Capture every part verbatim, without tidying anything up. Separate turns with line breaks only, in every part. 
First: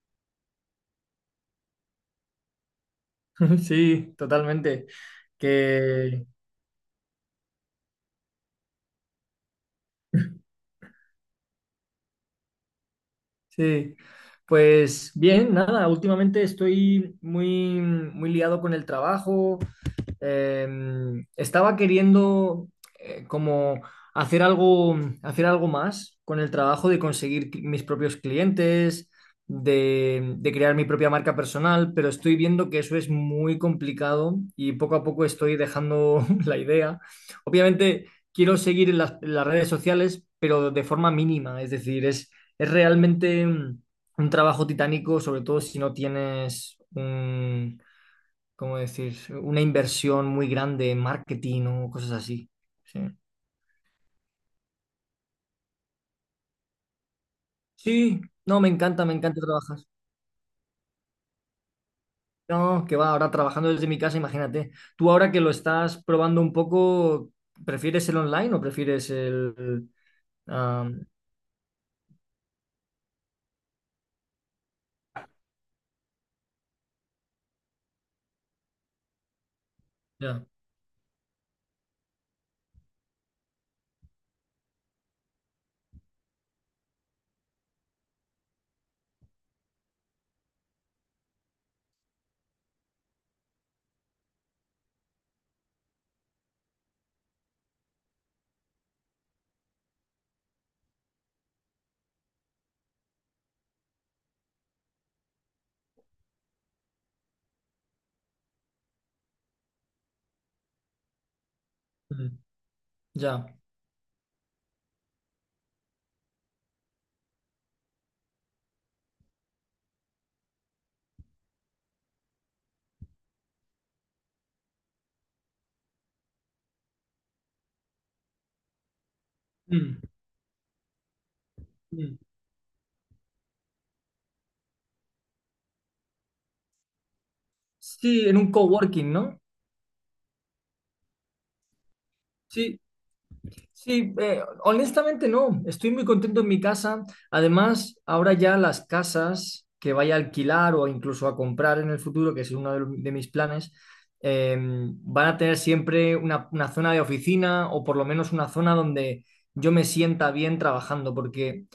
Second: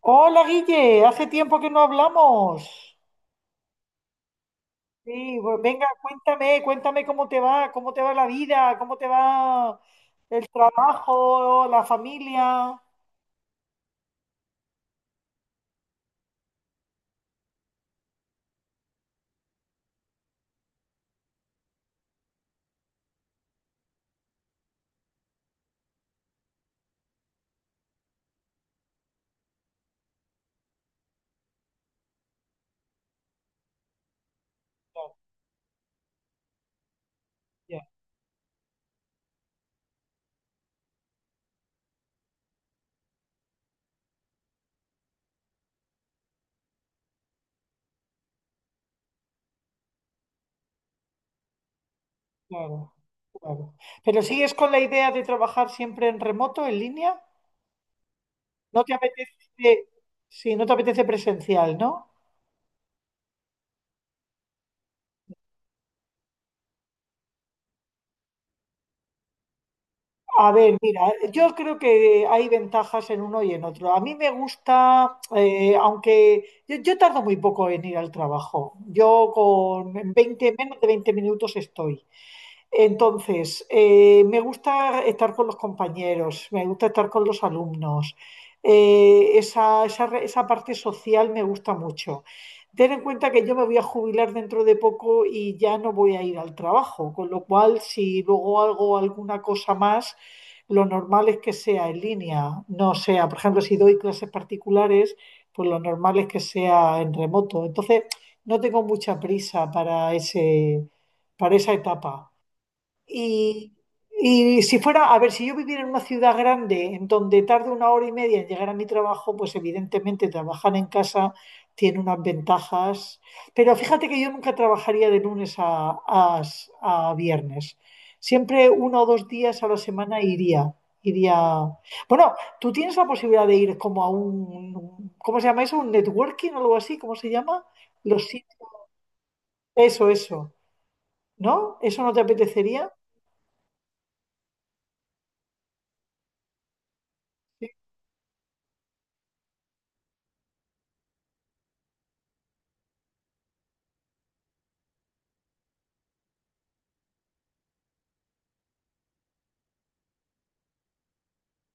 Hola Guille, hace tiempo que no hablamos.
Sí, totalmente.
Sí, pues venga,
Que
cuéntame, cuéntame cómo te va, cómo te va la vida, cómo te va el trabajo, la familia.
sí. Pues bien, nada, últimamente estoy muy, muy liado con el trabajo, em, estaba queriendo eh, como hacer algo, hacer algo más con el trabajo de conseguir cl- mis propios clientes, de, de crear mi propia marca personal, pero estoy viendo que eso es muy complicado y poco a
Claro,
poco estoy dejando la idea.
ya,
Obviamente quiero seguir en las, en las redes sociales, pero de forma mínima, es decir, es, es realmente mm, un trabajo titánico, sobre todo si no tienes un, ¿cómo decir? Una inversión muy grande en marketing o cosas así.
claro,
Sí.
claro. Pero sigues con la idea de trabajar siempre en remoto, en línea.
Sí, no, me
No te
encanta, me encanta
apetece,
trabajar.
sí, no te apetece presencial, ¿no?
No, que va, ahora trabajando desde mi casa, imagínate. Tú ahora que lo estás probando un poco, ¿prefieres el online o prefieres el...
A ver, mira,
am,
yo creo que hay ventajas en uno y en otro. A mí me gusta, eh, aunque yo, yo tardo muy poco en ir al trabajo. Yo con en
ya,
veinte, menos de veinte minutos estoy. Entonces, eh, me gusta estar con los compañeros, me gusta estar con los alumnos. Eh, esa, esa re- esa parte social me gusta mucho. Ten en cuenta que yo me voy a jubilar dentro de poco y ya no voy a ir al trabajo, con lo cual si luego hago alguna cosa más, lo normal es que sea en línea, no sea, por ejemplo, si doy clases particulares, pues lo normal es que sea en remoto. Entonces, no tengo mucha prisa para ese, para esa etapa.
mm, ya.
Y, y si fuera, a ver, si yo viviera en una ciudad grande en donde tarde una hora y media en llegar a mi trabajo, pues evidentemente trabajar en casa tiene unas ventajas. Pero fíjate que yo nunca trabajaría de lunes a, a- a viernes. Siempre uno o dos días a la
Mm,
semana iría. Iría.
mm.
Bueno, tú tienes la posibilidad de ir como a un, ¿cómo se llama eso? ¿Un networking o algo así? ¿Cómo se llama? Los
Sí, en
sit-
un coworking, ¿no?
Eso, eso. ¿No? ¿Eso no te
Sí.
apetecería?
Sí, eh, honestamente no, estoy muy contento en mi casa.
Sí,
Además, ahora ya las casas que vaya a alquilar o incluso a comprar en el futuro, que es uno de, de mis planes, eh, van a tener siempre una, una zona de oficina o por lo menos una zona donde yo me sienta bien trabajando, porque,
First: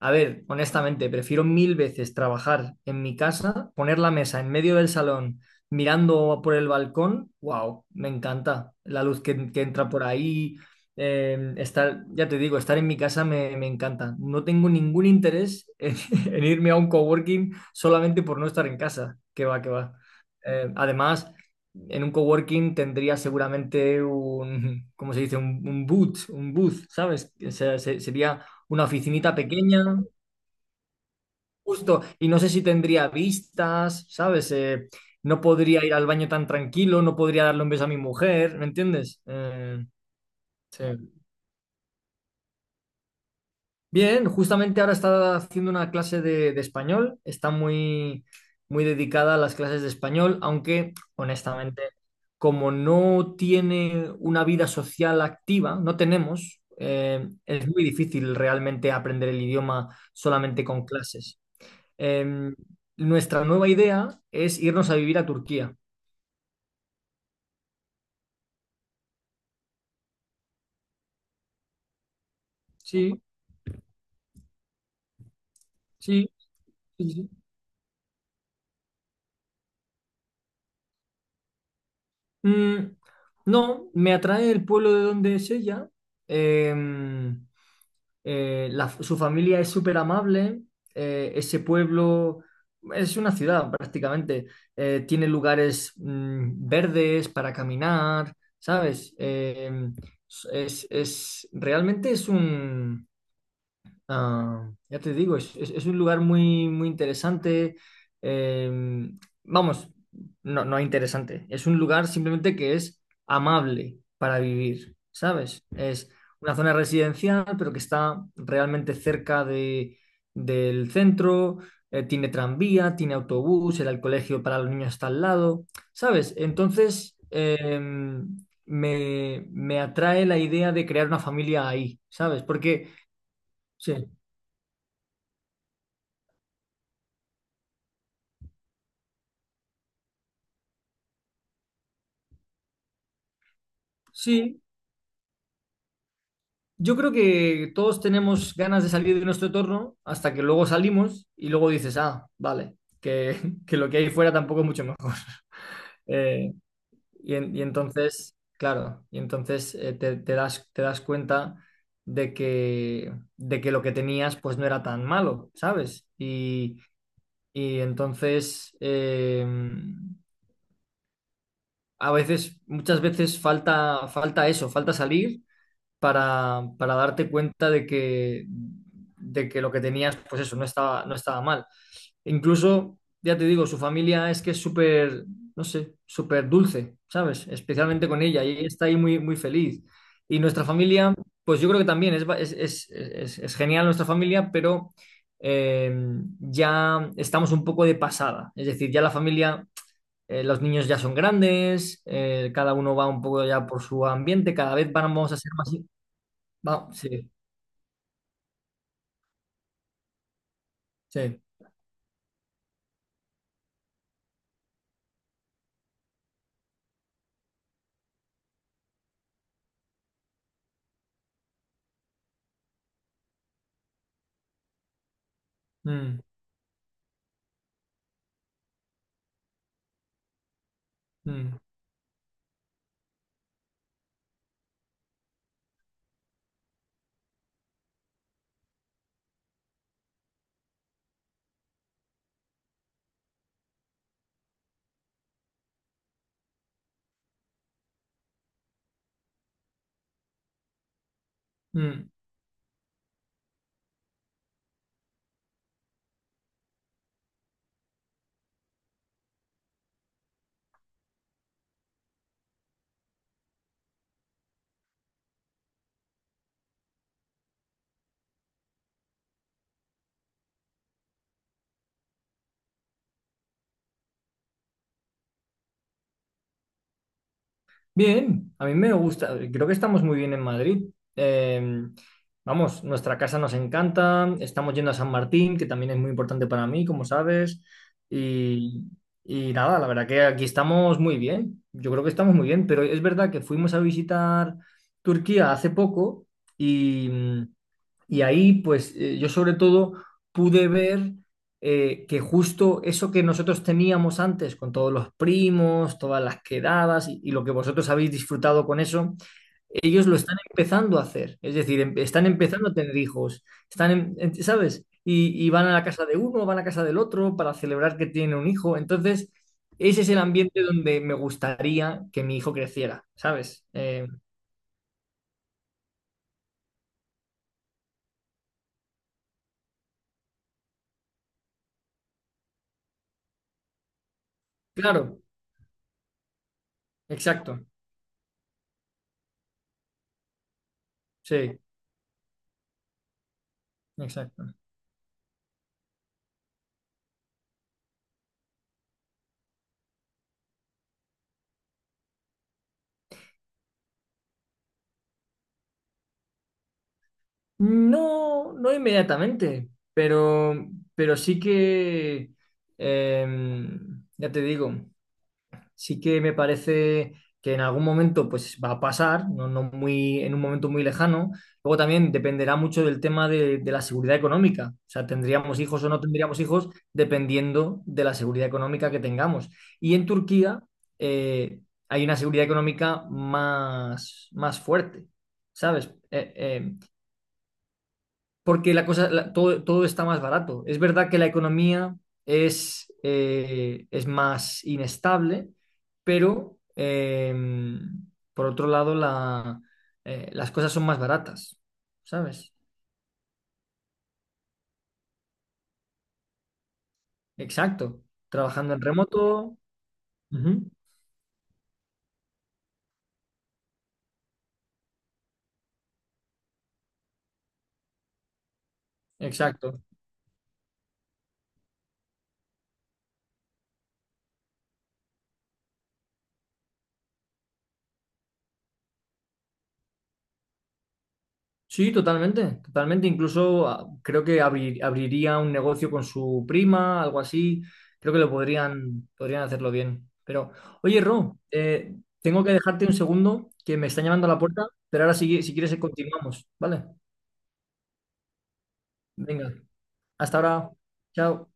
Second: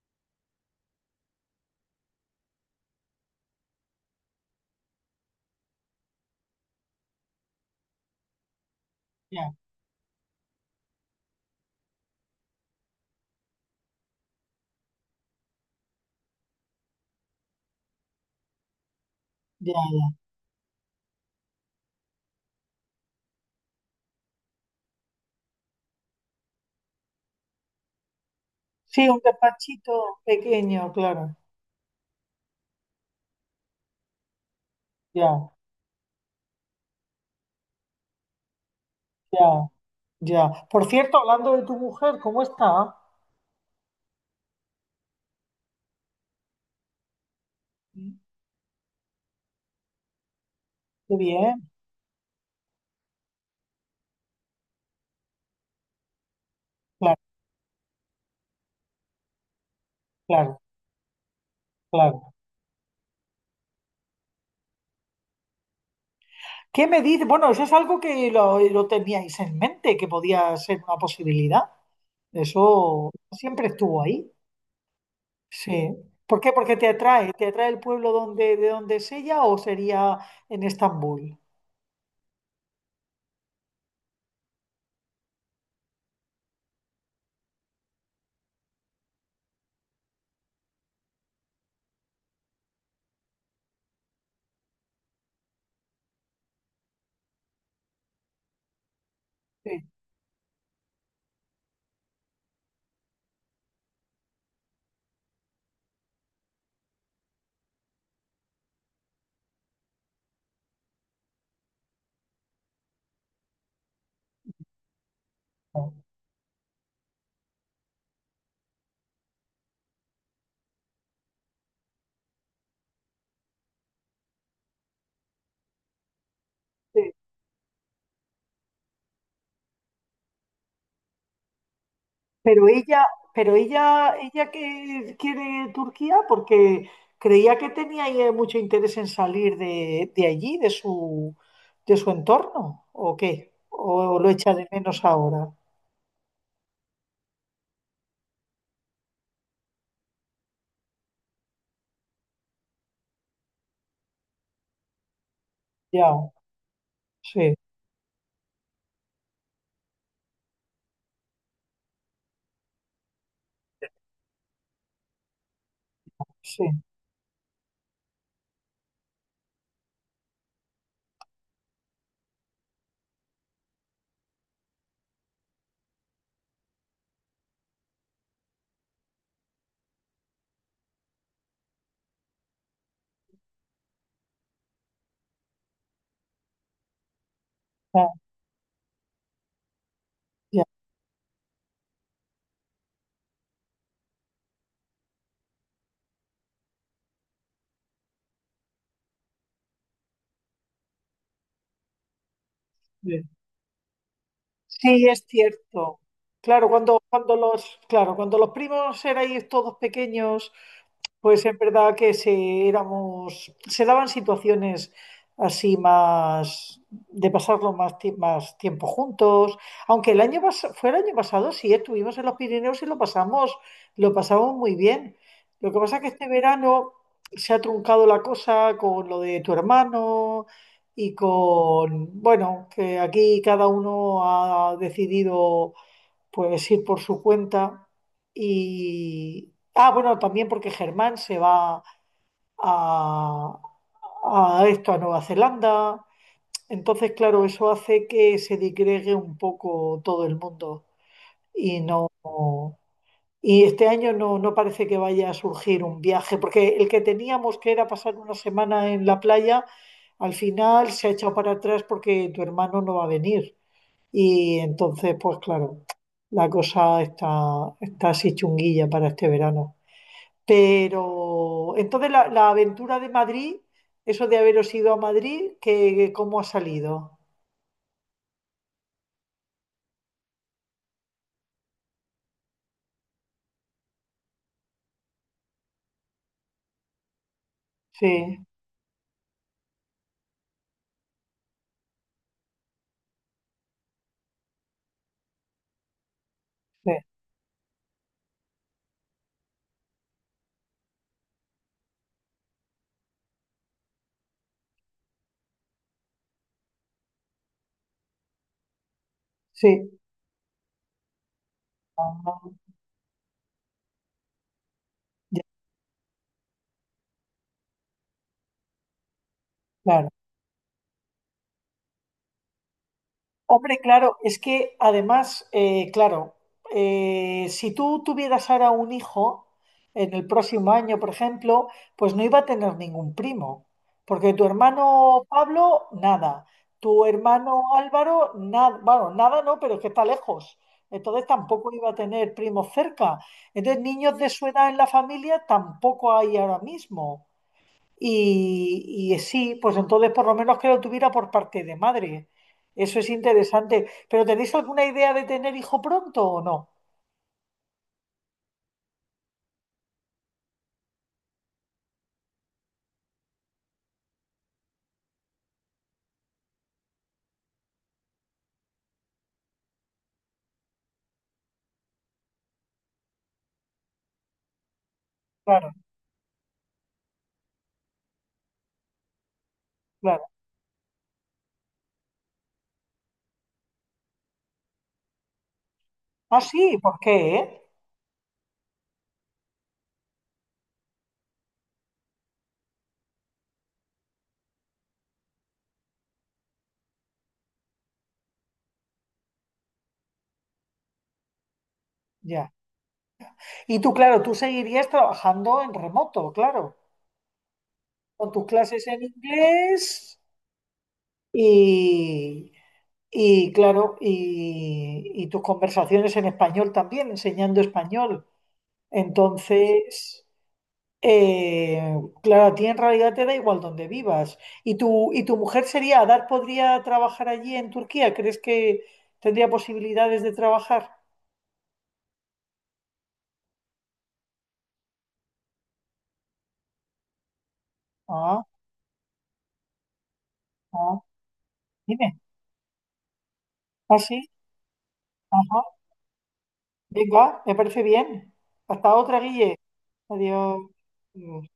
a ver, honestamente, prefiero mil veces trabajar en mi casa, poner la mesa en medio del salón. Mirando por el balcón, wow, me encanta la luz que,
ya,
que entra por ahí, eh, estar, ya te digo, estar en mi casa me, me encanta. No tengo ningún interés en, en irme a un coworking solamente por no estar en casa. Que va, que
ya.
va. Eh, además, en un coworking tendría seguramente un, ¿cómo se dice? Un, un boot, un booth, ¿sabes? O sea, se- sería una
Sí, un
oficinita pequeña,
despachito pequeño, claro.
justo, y no sé si tendría vistas, ¿sabes? Eh, no
Ya,
podría ir al baño tan tranquilo, no podría darle un beso a mi mujer, ¿me entiendes?
ya,
Eh,
ya.
sí.
Por cierto, hablando de tu mujer, ¿cómo está?
Bien, justamente ahora está haciendo una clase de, de español, está muy, muy dedicada a las clases de español, aunque
Qué bien,
honestamente, como no tiene una vida social activa, no tenemos,
claro,
eh, es muy difícil realmente aprender el idioma
claro,
solamente con clases.
claro.
Em, nuestra nueva idea es irnos a vivir a Turquía.
¿Qué me dices? Bueno, eso es algo que lo, lo teníais en mente, que podía ser una posibilidad. Eso
Sí,
siempre estuvo ahí. Sí.
sí,
¿Por qué? Porque te
sí, sí.
atrae, te atrae el pueblo donde, de donde es ella o sería en Estambul.
Mm, no, me atrae el pueblo de donde es ella. Em, eh, la- su familia es súper amable, eh, ese pueblo es una ciudad prácticamente, eh, tiene lugares mm, verdes para caminar, ¿sabes?
Sí,
Eh, es, es- realmente es un... Ah, ya te digo, es, es- es un lugar muy, muy interesante. Eh, vamos, no, no interesante. Es un lugar simplemente que es amable para vivir, ¿sabes? Es una zona residencial, pero que está realmente cerca de, del centro. Eh, tiene tranvía, tiene autobús, el colegio para los niños está al lado, ¿sabes?
Sí.
Entonces, eh, me, me atrae la idea de crear una familia ahí, ¿sabes?
Pero
Porque...
ella, pero
Sí.
ella, ella que quiere Turquía porque creía que tenía ella mucho interés en salir de, de allí, de su, de su entorno, ¿o qué? ¿O, lo echa
Sí,
de menos ahora?
yo creo que todos tenemos ganas de salir de nuestro entorno hasta que luego salimos y luego dices, ah, vale, que, que lo que hay fuera tampoco es mucho mejor.
Ya,
Eh, y,
sí,
en- y entonces, claro, y entonces eh, te, te das, te das cuenta de que, de que lo que tenías pues no era tan malo, ¿sabes?
sí,
Y, y entonces, eh, a veces, muchas veces falta, falta eso, falta salir para, para darte cuenta de que, de que lo que tenías, pues eso, no estaba, no estaba mal. Incluso, ya te digo, su familia es que es súper, no sé, súper dulce, ¿sabes?
ya,
Especialmente con ella, y ella está ahí muy, muy feliz. Y
ya,
nuestra familia, pues yo creo que también es, ba- es, es- es- es genial nuestra familia, pero eh, ya estamos un poco de pasada. Es decir, ya la familia, eh, los niños ya son grandes, eh, cada uno va un
sí.
poco ya por su ambiente, cada vez
Sí, es
vamos a ser más.
cierto. Claro,
Va,
cuando,
sí,
cuando los, claro, cuando los primos erais todos pequeños.
sí.
Pues en verdad que se éramos, se daban situaciones así más de pasarlo más, ti- más tiempo juntos. Aunque el año pas- fue el año pasado, sí, estuvimos en los Pirineos y lo pasamos, lo pasamos muy bien. Lo que pasa es que
Mm,
este verano se ha truncado la cosa con lo de tu hermano y
mm,
con, bueno, que aquí cada uno ha decidido pues ir por su cuenta y... Ah, bueno, también porque Germán se va a, a esto, a Nueva Zelanda. Entonces, claro, eso hace que se digregue un poco todo el mundo y... no...
mm.
Y este año no, no parece que vaya a surgir un viaje, porque el que teníamos que era pasar una semana en la playa, al final se ha echado para atrás porque tu hermano no va a venir. Y entonces, pues claro, la cosa está, está así chunguilla para este verano. Pero entonces la, la aventura de Madrid, eso de haberos ido a Madrid, que, ¿cómo ha salido?
Bien, a mí me gusta. Creo que estamos muy bien en Madrid. Eh, vamos, nuestra casa nos encanta. Estamos yendo a San Martín, que también es muy importante para mí, como sabes.
Sí,
Y, y nada, la verdad que aquí estamos muy bien. Yo creo que estamos muy bien, pero es verdad que fuimos a visitar Turquía hace poco
sí,
y... Y ahí, pues eh, yo sobre todo pude ver eh, que justo eso que nosotros teníamos antes, con todos los primos, todas las quedadas y, y lo que vosotros habéis disfrutado con eso,
sí.
ellos lo están empezando a hacer. Es decir, em- están
Ah,
empezando a tener hijos, están, en- en- ¿sabes?
ya,
Y, y van a la casa de uno, van a la casa del otro para celebrar que tienen un hijo. Entonces, ese
claro.
es el ambiente donde me gustaría que mi hijo creciera, ¿sabes?
Hombre,
Eh,
claro, es que además, eh, claro, eh, si tú tuvieras ahora un hijo en el próximo año, por ejemplo, pues no iba a tener ningún primo, porque tu
claro,
hermano Pablo, nada, tu hermano
exacto,
Álvaro, nada, bueno, nada no, pero es que está lejos, entonces
sí,
tampoco iba a tener primos cerca, entonces niños de su
exacto.
edad en la familia tampoco hay ahora mismo. Y, y sí, pues entonces por lo menos que lo tuviera por parte de madre. Eso es interesante. ¿Pero tenéis alguna idea de tener hijo pronto o no?
No, no inmediatamente, pero, pero sí que, em, ya te digo, sí que me parece que en algún momento pues va a pasar, no, no muy, en un momento muy lejano. Luego también dependerá mucho del tema de, de la seguridad económica. O sea, tendríamos
Claro,
hijos o no tendríamos hijos dependiendo de la seguridad económica que tengamos. Y en
claro.
Turquía eh, hay una seguridad económica más, más fuerte, ¿sabes? Eh,
Ah,
eh,
sí, ¿por qué, eh?
porque la cosa, la- todo, todo está más barato. Es verdad que la economía es, eh, es más inestable, pero em, por otro lado la, eh, las cosas son más baratas,
Ya.
¿sabes?
Y tú, claro, tú seguirías trabajando en remoto, claro,
Exacto.
con tus
Trabajando en
clases en
remoto.
inglés
Ujú.
y, y claro, y, y tus conversaciones en español también, enseñando español.
Exacto.
Entonces, Eh, claro, a ti en realidad te da igual donde vivas. ¿Y tu, y tu mujer sería, Adar podría trabajar allí en Turquía? ¿Crees que tendría posibilidades de trabajar?
Sí, totalmente, totalmente. Incluso ah, creo que abri- abriría un negocio con su prima, algo así. Creo que lo
Ah,
podrían, podrían hacerlo bien. Pero,
ah,
oye, Ro, eh,
dime.
tengo que dejarte un segundo, que me
¿Ah,
están llamando
sí?
a la puerta, pero ahora si, si
Ajá.
quieres continuamos, ¿vale?
Venga, me parece bien. Hasta otra,
Venga,
Guille.
hasta
Adiós.
ahora. Chao.